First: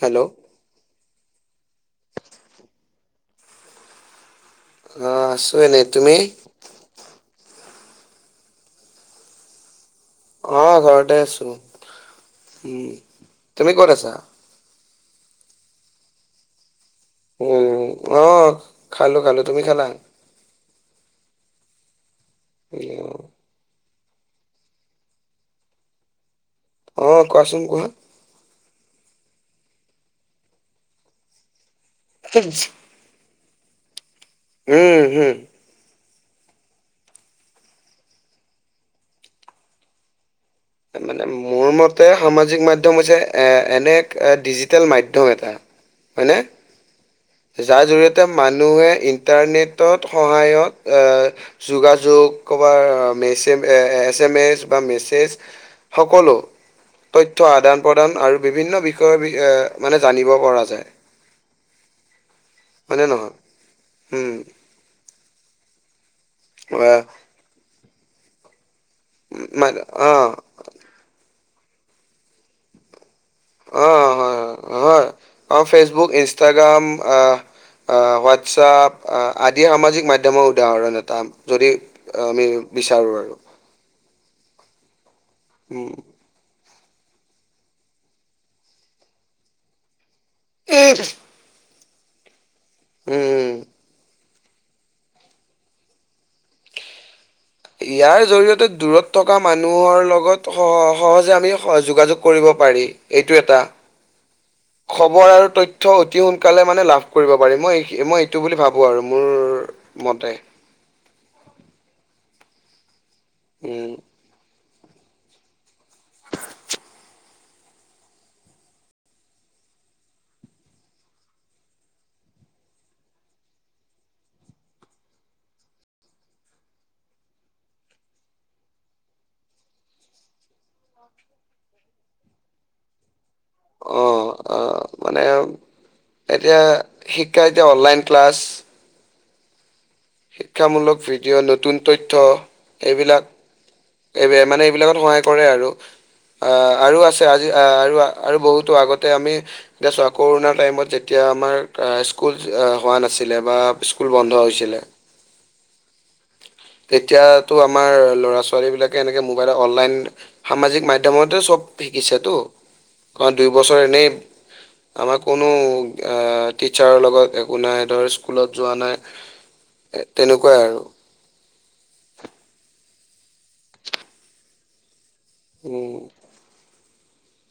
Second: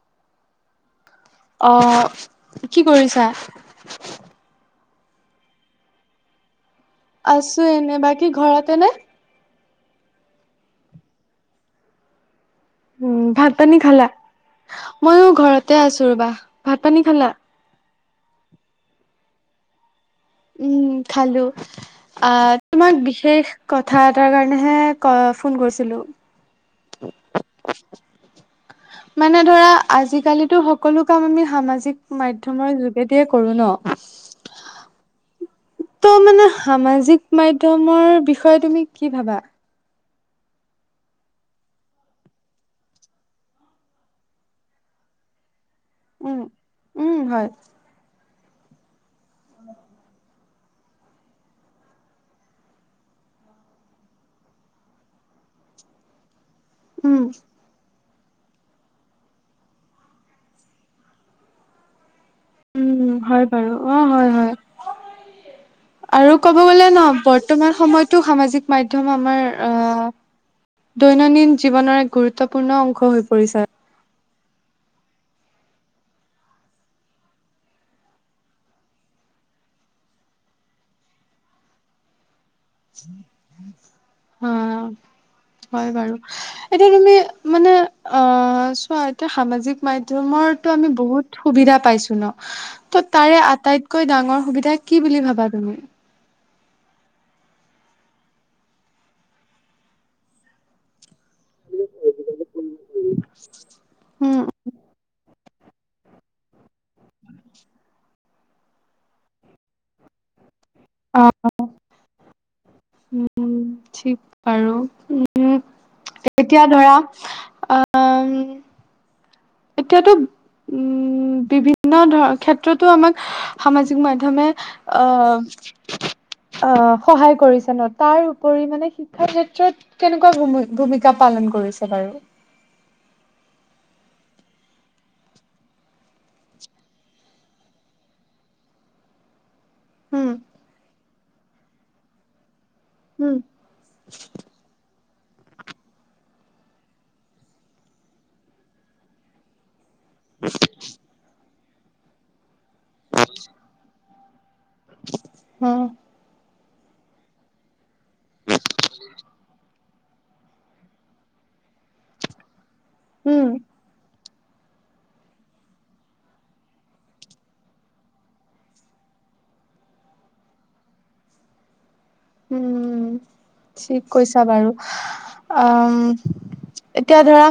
Hello, অ' কি কৰিছা? অ' আছোঁ এনে তুমি? আছো এনে, বাকী ঘৰতে নে? অ' ঘৰতে আছো। উম ভাত তুমি পানী ক'ত খালা? আছা ময়ো ঘৰতে আছোঁ ৰ'বা ভাত পানী খালা? উম অ' খালো- খালো তুমি খালা? উম খালো আহ তোমাক বিশেষ কথা এটাৰ কাৰণেহে কল ফোন কৰিছিলো। অ 'কোৱাচোন কোৱা মানে ধৰা আজিকালিতো সকলো কাম আমি সামাজিক মাধ্যমৰ জৰিয়তে যোগে দিয়েই কৰোঁ ন উম, হম। ত' মানে সামাজিক মাধ্যমৰ বিষয়ে তুমি কি ভাবা? মানে মোৰ মতে সামাজিক মাধ্যম হৈছে এনে এক ডিজিটেল মাধ্যম এটা হয়নে উম -উম হয়। যাৰ জৰিয়তে মানুহে ইণ্টাৰনেটৰ সহায়ত যোগাযোগ ক'ৰবাত মেছে এছ এম এছ বা মেছেজ সকলো উম, তথ্য আদান প্ৰদান আৰু বিভিন্ন বিষয় এ মানে জানিব পৰা যায়। হয়নে উম নহয় হয় বাৰু অ' হয় উম - হয়। আৰু কব গ'লে আহ, ন বৰ্তমান সময়তো সামাজিক মাধ্যম আমাৰ মানে আহ। অ দৈনন্দিন জীৱনৰ এক গুৰুত্বপূৰ্ণ অংশ হৈ পৰিছে। অ' হয় -হয় -হয় অ' ফেচবুক ইনষ্টাগ্ৰাম আহ আহ হোৱাটছআপ আদি সামাজিক মাধ্যমৰ উদাহৰণ এটা যদি। আমি বিচাৰোঁ আৰু অ' উম হয় বাৰু। এতিয়া তুমি মানে আহ চোৱা এতিয়া সামাজিক মাধ্যমৰ- টো আমি বহুত সুবিধা পাইছো ন, ত' তাৰে উম। আটাইত- কৈ ডাঙৰ সুবিধা কি বুলি ভাবা তুমি? ইয়াৰ জৰিয়তে দূৰত থকা মানুহৰ লগত সহ সহজে আমি স যোগাযোগ কৰিব পাৰি। এইটো এটা উম খবৰ আৰু তথ- তথ্য অতি সোনকালে মানে লাভ কৰিব পাৰি। মই মই এইটো বুলি ভাবো আৰু মোৰ মতে। অঁ অঁ উম উম' ঠিক। আৰু উম এতিয়া ধৰা আঁ- এতিয়াতো উম বিভিন্ন ধৰ ক্ষেত্ৰতো আমাক সামাজিক মাধ্যমে- অ অ সহায় কৰিছে ন তাৰ উপৰি মানে- শিক্ষাৰ ক্ষেত্ৰত কেনেকুৱা ভূমি ভূমিকা পালন কৰিছে বাৰু? অঁ অঁ মানে এতিয়া শিক্ষা এতিয়া অনলাইন ক্লাছ- উম' শিক্ষামূলক ভিডিঅ' নতুন তথ্য- এইবিলাক উম এই মানে এইবিলাকত সহায় কৰে আৰু। আহ আৰু আছে আজি আহ আৰু আৰু বহুতো আগতে আমি- এতিয়া চোৱা কৰোণাৰ টাইমত যেতিয়া আমাৰ অঁ স্কুল হোৱা নাছিলে বা- স্কুল বন্ধ হৈছিলে। হঁ। তেতিয়াতো আমাৰ ল'ৰা ছোৱালী বিলাকে এনেকে মোবাইলত অনলাইন- সামাজিক মাধ্যমতে চব শিকিছেতো, কাৰণ উম দুইবছৰ এনেই- আমাৰ কোনো অঁ টিচাৰৰ লগত একো নাই ধৰ স্কুলত যোৱা নাই। এ তেনেকুৱাই আৰু। উম' ঠিক কৈছা বাৰু। উম অঁম- এতিয়া ধৰা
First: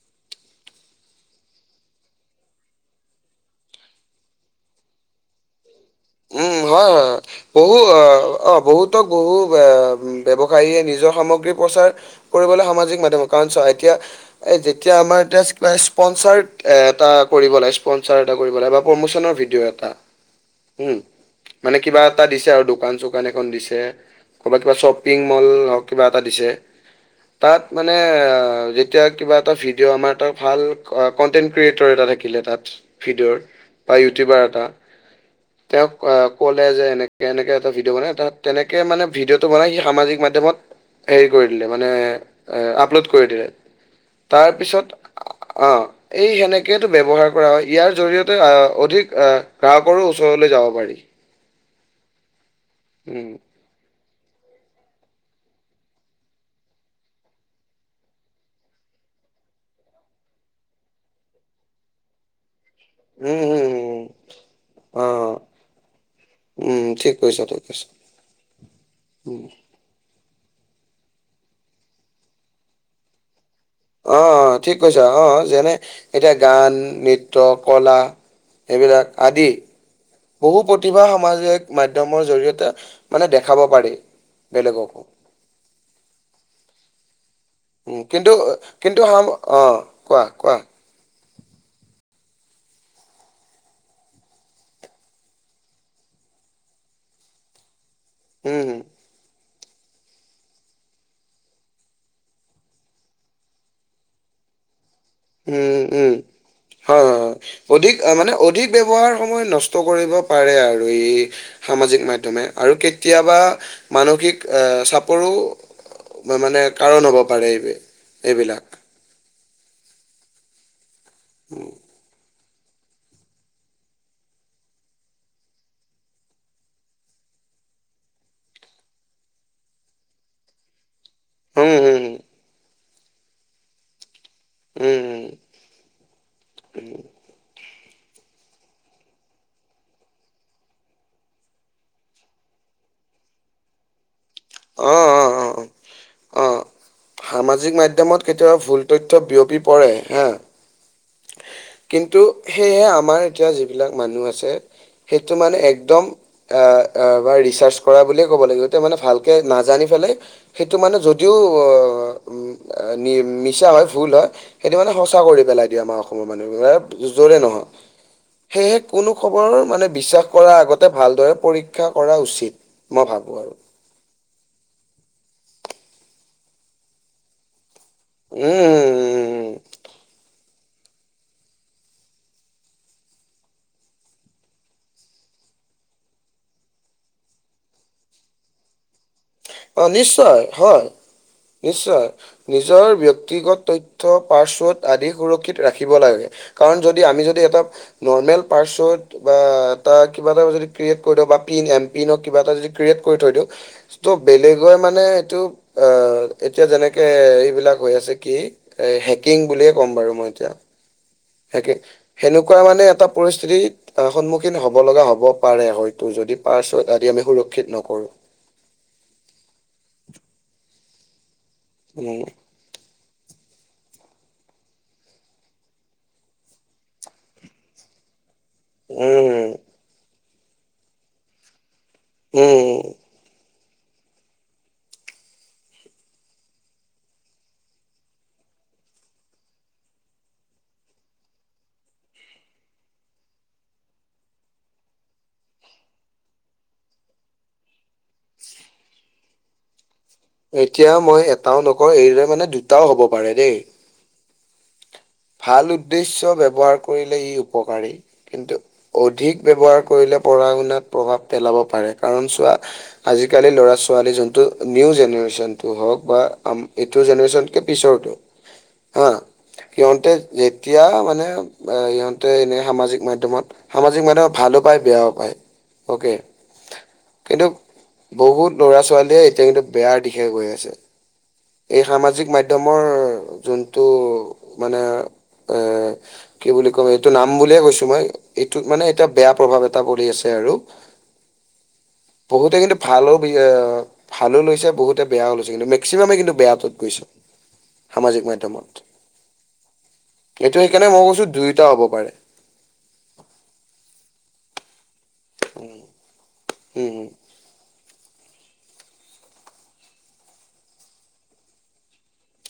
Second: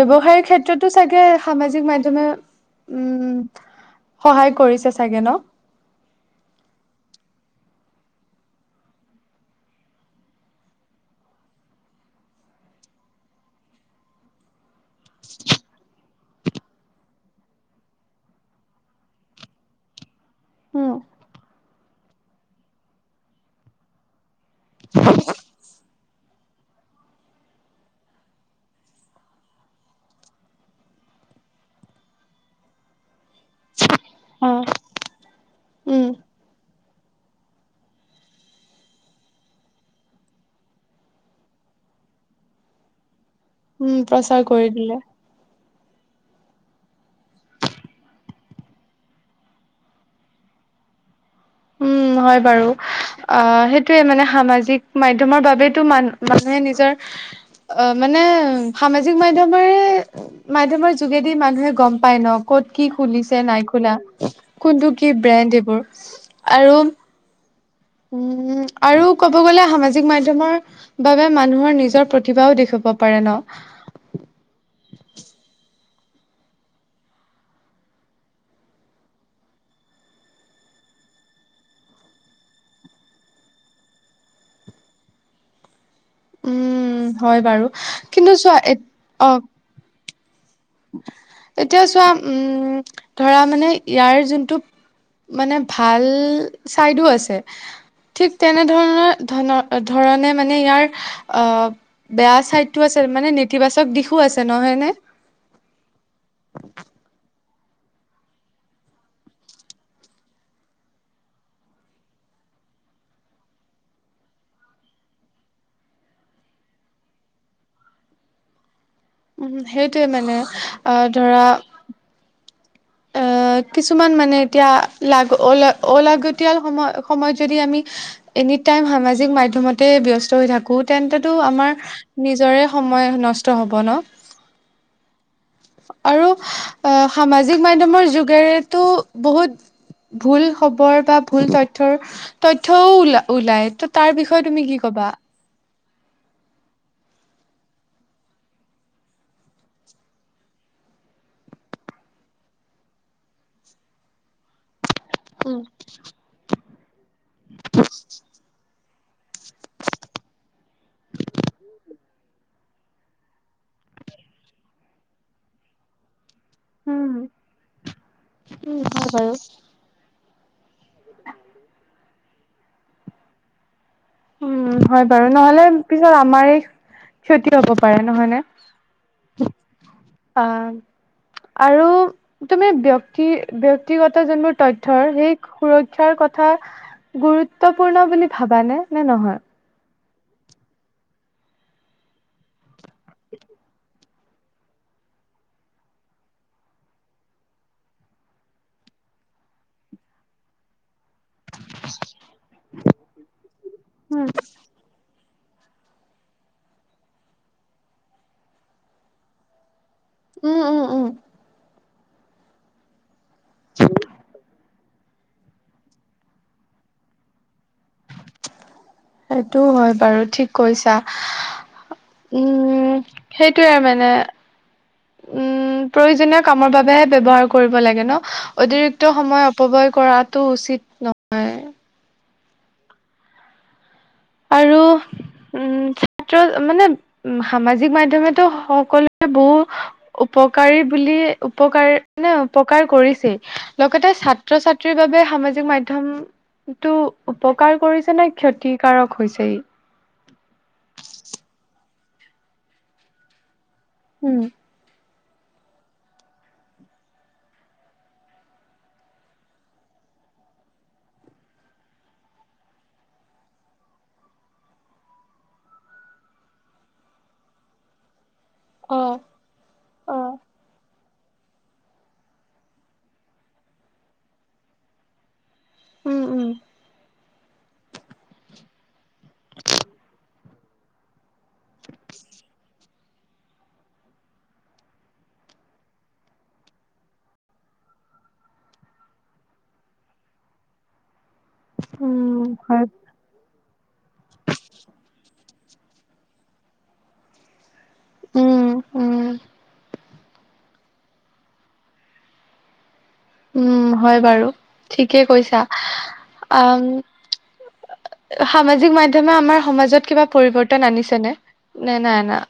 ব্যৱসায়ৰ ক্ষেত্ৰতো চাগে সামাজিক মাধ্যমে- উম' সহায় কৰিছে চাগে ন? উম' হয় হয়। বহু আহ অ বহুতক বহু ব্যৱসায়ীয়ে নিজৰ সামগ্ৰী প্ৰচাৰ- কৰিবলে সামাজিক মাধ্যমৰ কাৰণ চোৱা এতিয়া- এই যেতিয়া আমাৰ এতিয়া স্পনচাৰ এটা কৰিব লাগে স্পনচাৰ এটা কৰিব লাগে বা প্ৰমোচনৰ ভি- দিও এটা- উম' মানে কিবা এটা দিছে আৰু দোকান চোকান এখন দিছে। ক'ৰবাত কিবা শ্বপিং মল হওক কিবা এটা দিছে। তাত মানে যেতিয়া কিবা এটা ভিডিঅ' আমাৰ তাৰ ভাল অক- কণ্টেণ্ট ক্ৰিয়েটৰ এটা থাকিলে তাত ভিডঅ'ৰ বা ইউটিউবাৰ এটা- তেওঁক উম অ ক'লে যে এনেকে এনেকে এটা ভিডিঅ' বনাই এ তেনেকে মানে ভিডিঅ'টো বনাই সি সামাজিক মাধ্যমত- হেৰি কৰি দিলে মানে আপলোড কৰি দিলে। উম প্ৰচাৰ কৰি দিলে তাৰপিছত- অঁ' এই সেনেকেটো ব্যৱহাৰ কৰা হয়। ইয়াৰ জৰিয়তে আহ অধিক আহ গ্ৰাহকৰো- ওচৰলৈ যাব পাৰি। উম হয় বাৰু। উম অঁহ সেইট- টোয়ে মানে সামাজিক মাধ্যমৰ বাবেইতো মান মানুহে নিজৰ- অ' মানে সামাজিক মাধ্যমৰে- মাধ্যমৰ যোগেদি মানুহে গ'ম পায় ন'। ক'ত কি উম, খুলিছে উম, নাই খোলা উম, কোনটো কি অ', ব্ৰেণ্ড এইবোৰ? উম, আৰু- ঠিক কৈছ ত‌ই ঠিক কৈছ। উম, আৰু ক'ব গ'লে - এ সামাজিক মাধ্যমৰ বাবে মানুহৰ নিজৰ প্ৰতিভাও দেখুৱাব পাৰে ন। অ', ঠিক কৈছা অ অ যেনে, এতিয়া গান, নৃত্য, কলা। এইবিলাক আদি। বহু প্ৰতিভা সামাজিক মাধ্যমৰ জৰিয়তে মানে দেখাব পাৰি। বেলেগকো। উম, হয়, বাৰু। উম, কিন্তু কিন্তু সাম অ', কোৱা কোৱা। এতিয়া চোৱা উম, ধৰা মানে ইয়াৰ যোনটো - মানে ভাল চাইডো আছে, ঠিক তেনে উম, ধৰণৰ ধৰণ ধৰণে মানে ইয়াৰ আ - বেয়া চাইডটো আছে মানে, নেতিবাচক দিশো আছে নহয় নে? উম, উম। হয় হয় হয়, অধিক মানে অধিক ব্যৱহাৰ সময় নষ্ট কৰিব পাৰে আৰু ই - সামাজিক মাধ্যমে আৰু কেতিয়াবা মানসিক আহ চাপৰো - মা মানে কাৰণ হ'ব পাৰে এইবি এইবিলাক। উম হু, সেইটোৱে মানে আহ ধৰা - কিছুমান মানে এতিয়া লাগ অল-অলাগতিয়াল সময় সময়ত যদি আমি - এনিটাইম সামাজিক মাধ্যমতে ব্যস্ত হৈ থাকো। তেন্ততো উম, আমাৰ উম, নিজৰে সময় নষ্ট হ'ব ন'? উম, উম। আৰু সামাজিক মাধ্যমৰ যুগেৰেতো বহুত - ভুল খবৰ বা ভুল তথ্যৰ তথ্যও ওল-ওলায় ত - তাৰ বিষয়ে তুমি কি অ', ক'বা? অ', অ', অ', সামাজিক মাধ্যমত কেতিয়াবা ভুল তথ্য বিয়পি পৰে হা। কিন্তু, সেয়েহে আমাৰ এতিয়া যিবিলাক মানুহ আছে। সেইটো মানে উম। একদম আ আ বা ৰিচাৰ্চ কৰা বুলিয়ে ক'ব লাগিব। সেইটো মানে ভালকে নাজানি পেলাই সেইটো মানে যদিও উম নি মিছা হয়, ভুল হয়, সেইটো মানে সঁচা কৰি পেলাই দিয়ে আমাৰ অ সমৰ মানুহ বোৰে, উম যৰে নহওঁক। সেয়েহে উম, হয় কোনো বাৰু খবৰ মানে বিশ্বাস কৰাৰ আগত তে ভালদৰে পৰীক্ষা কৰা উচিত, মই ভাবো আৰু। উম, হয় বাৰু নহ'লে পিছত আমাৰেই ক্ষতি হ'ব পাৰে নহয় নে? উম উম উম উম আহ আৰু - তুমি ব্যক্তি ব্যক্তিগত যোনবোৰ তথ্যৰ সেই সুৰক্ষাৰ কথা - গুৰুত্বপূৰ্ণ বুলি ভাবানে নে নহয়? অ', নিশ্চয় হয়, নিশ্চয়। নিজৰ ব্যক্তিগত তথ্য পাচৱাৰ্ড আদি সুৰক্ষিত ৰাখিব লাগে। কাৰণ যদি আমি যদি এটা নৰ্মেল পাচৱাৰ্ড বা এটা কিবা এটা যদি - ক্ৰীয়েত কৰি থবা, পিন এম পিনত কিবা এটা যদি ক্ৰিয়েট কৰি থৈ দিওঁ, ত' উম বেলেগে মানে - এইটো অ', এতিয়া যেনেকে এইবিলাক হৈ আছে কি - এ হেকিং বুলিয়ে ক'ম বাৰু মই এতিয়া। উম উম উম। হেকি, সেনেকুৱা মানে এটা পৰিস্থিতি সন্মুখীন হ'ব লগা হ'ব - পাৰে হয়তো যদি পাচৱাৰ্ড আদি আমি সুৰক্ষিত নকৰোঁ। সেইটোও হয় বাৰু ঠিক কৈছা। উম উম সেইটোয়ে মানে উম প্ৰয়োজনীয় কামৰ বাবেহে ব্যৱহাৰ কৰিব লাগে ন। অতিৰিক্ত সময় উম, অপব্যয় কৰাটো উচিত নহয় উম আৰু উম ছাত্ৰ মানে সামাজিক মাধ্যমে ত সকলোবোৰ উপকাৰী বুলি উপকাৰ নে অপকাৰ কৰিছেই। লগতে ছাত্ৰ ছাত্ৰীৰ বাবে সামাজিক মাধ্যম এটো উপকাৰ কৰিছে নে ক্ষতিকাৰক হৈছে ই এতিয়া মই এটাও নকওঁ এইদৰে মানে দুটাও হ'ব পাৰে দেই। উম। ভাল উদ্দেশ্য ব্যৱহাৰ কৰিলে ই উপকাৰী। কিন্তু অধিক ব্যৱহাৰ কৰিলে পঢ়া শুনাত প্ৰভাৱ পেলাব পাৰে কাৰণ চোৱা আজিকালি ল'ৰা ছোৱালী যোনটো নিউ জেনেৰেশ্যনটো হওক বা আম এইটো জেনেৰেশ্যনকে পিছৰটো [inaudible] হা সিহতে অ যেতিয়া মানে সিহঁতে এনে সামাজিক মাধ্যমত সামাজিক মাধ্যমত ভালো পায় বেয়াও পায় অকে। উম উম কিন্তু বহুত ল'ৰা ছোৱালীয়ে এতিয়া কিন্তু বেয়াৰ দিশে গৈ আছে। এই সামাজিক মাধ্যমৰ যোনটো মানে এ কি বুলি ক'ম এইটো নাম বুলিয়ে কৈছোঁ মই এইটোত মানে এতিয়া বেয়া প্ৰভাৱ এটা পৰি আছে আৰু উম বহুতে কিন্তু হয় ভালো বি অ ভালো লৈছে বহুতে বেয়াও লৈছে কিন্তু মেক মেক্সিমামে কিন্তু বেয়াটোত গৈছ সামাজিক উম মাধ্যমত। উম এইটো সেইকাৰণে মই কৈছো দুয়োটা হ'ব পাৰে। উম হয় বাৰু ঠিকেই কৈছা উম আম হুম, হুম। সামাজিক মাধ্যমে আমাৰ সমাজত কিবা পৰিৱৰ্তন আনিছেনে নে নাই অনা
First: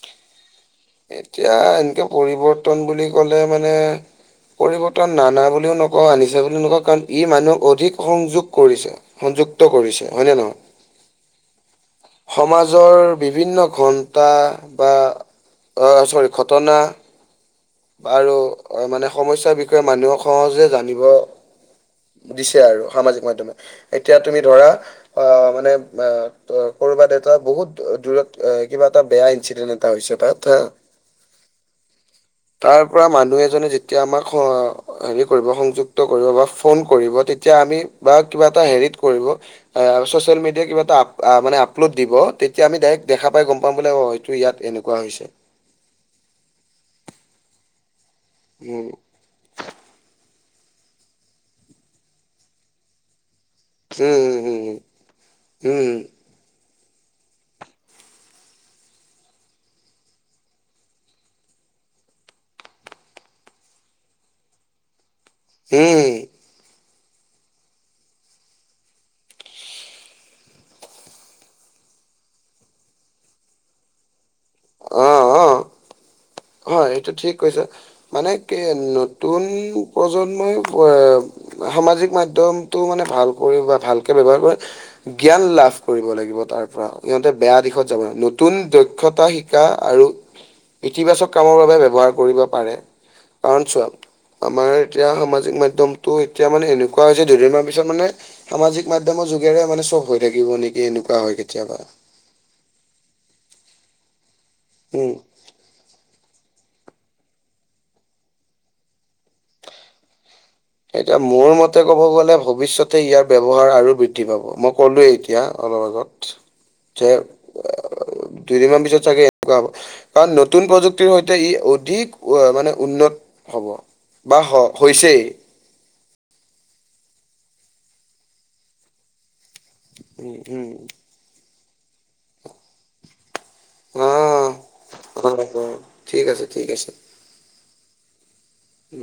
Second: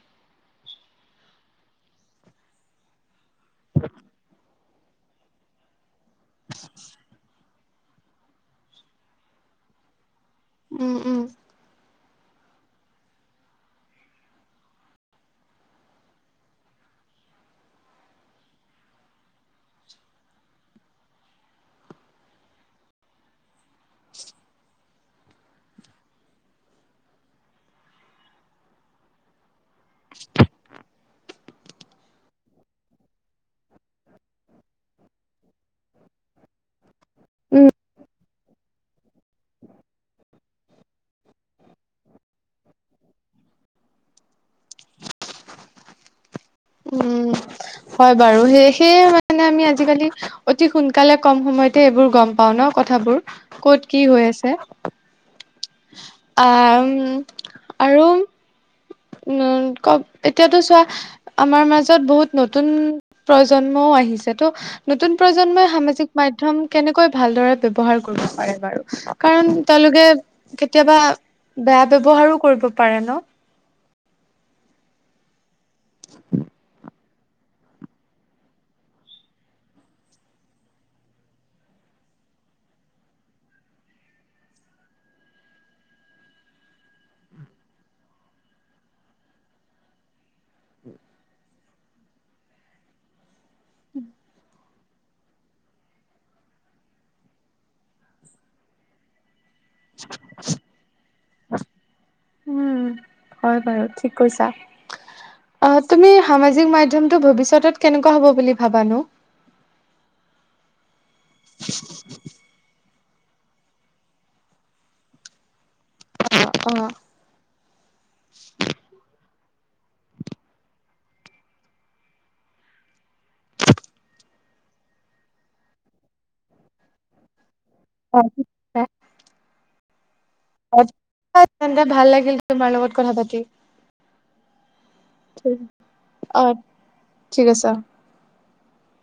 এতিয়া এনেকে পৰিৱৰ্তন বুলি ক'লে মানে পৰিৱৰ্তন নানা বুলিও নকওঁ আনিছে বুলিও নকওঁ কাৰণ ই মানুহক অধিক সংযোগ কৰিছে। সংযুক্ত কৰিছে হয় নে নহয়। উম উম। সমাজৰ বিভিন্ন ঘণ্টা বা অ চৰি ঘটনা আৰু মানে সমস্যাৰ বিষয়ে মানুহক সহজে জানিব দিছে আৰু সামাজিক মাধ্যমে এতিয়া তুমি ধৰা অ মানে অ ত কৰবাত এটা বহুত দূৰত কিবা এটা বেয়া ইনচিডেন্ট তা হৈছে তাত হা তাৰ পৰা মানুহ এজনে যেতিয়া আমাক হ হেৰি কৰিব সংযুক্ত কৰিব বা ফ ফ'ন কৰিব তেতিয়া আমি বা কি বা এটা হেৰিত কৰিব আ ছচিয়েল মিডিয়া কিবা এটা অপ আ মানে আপলোড দিব তেতিয়া আমি ডাইৰেক্ট দেখা পাই গম পাম বোলে অ এটো ইয়াত এনেক কোৱা হৈছে। উম হয় বাৰু সেই উম সেয়ে মান মানে আমি আজিকালি অতি সোনকালে কম সময়তে এইবোৰ গম পাও ন কথাবোৰ। ক'ত কি হৈ উম উম উম উম। আআম আৰু উম কক এতিয়াতো চোৱা আমাৰ মাজত বহুত নতুন প্ৰজন্মও আহিছে ত'। নতুন প্ৰজন্মই সামাজিক উম মাধ্যম। কেনেকৈ ভালদৰে ব্যৱহাৰ কৰিব পাৰে বাৰু, কাৰণ তেওঁলোকে কেতিয়াবা বেয়া ব্যৱহাৰো কৰিব পাৰে ন। অ', অ'। [unintelligible] হয়, এইটো ঠিক কৈছ, মানে কি নতুন প্ৰজন্মই অ সামাজিক মাধ্যমটো মানে ভালকৈ বা ভালকে ব্যৱহাৰ কৰে। জ্ঞান লাভ কৰিব লাগিব, তাৰ পৰা সিহঁতে বেয়া দিশত যাব নালাগে নতুন দক্ষতা শি কা আৰু ইতিবাচক। কামৰ বাবে ব্যৱহাৰ কৰিব পাৰে, কাৰণ চোৱা আমাৰ এতিয়া সামাজিক মাধ্যমটো এতিয়া মানে এনেকুৱা হৈছে, দুদিনমান পিছত মানে সামাজিক মাধ্যমৰ যোগেৰে মানে চ'ব হৈ থাকিব নেকি, এনেকুৱা হয় কেতিয়াবা। উম, হয় বাৰু ঠিক কৈছা। উম। অ', তুমি সামাজিক মাধ্যমটো ভৱিষ্যতত কেনেকুৱা হ'ব বুলি ভাবানো? এতিয়া মোৰ মতে ক'ব গ'লে ভৱিষ্যতে ইয়াৰ ব্যৱহাৰ আৰু বৃদ্ধি পাব, মই ক'লোৱেই এতিয়া, অলপ আগত। যে আ, দুইদিনমান পিছত চাগে। হ'ব, কাৰণ নতুন প্ৰযুক্তিৰ সৈতে ই অধিক মানে উন্নত হ'ব। বা হ-হৈছেই। [inaudible] উম, উম। তেন্তে, ভাল লাগিল তোমাৰ লগত কথা পাতি। অ, [unintelligible] ঠিক অ আছে, ঠিক আছে। ঠিক আছে অ। উম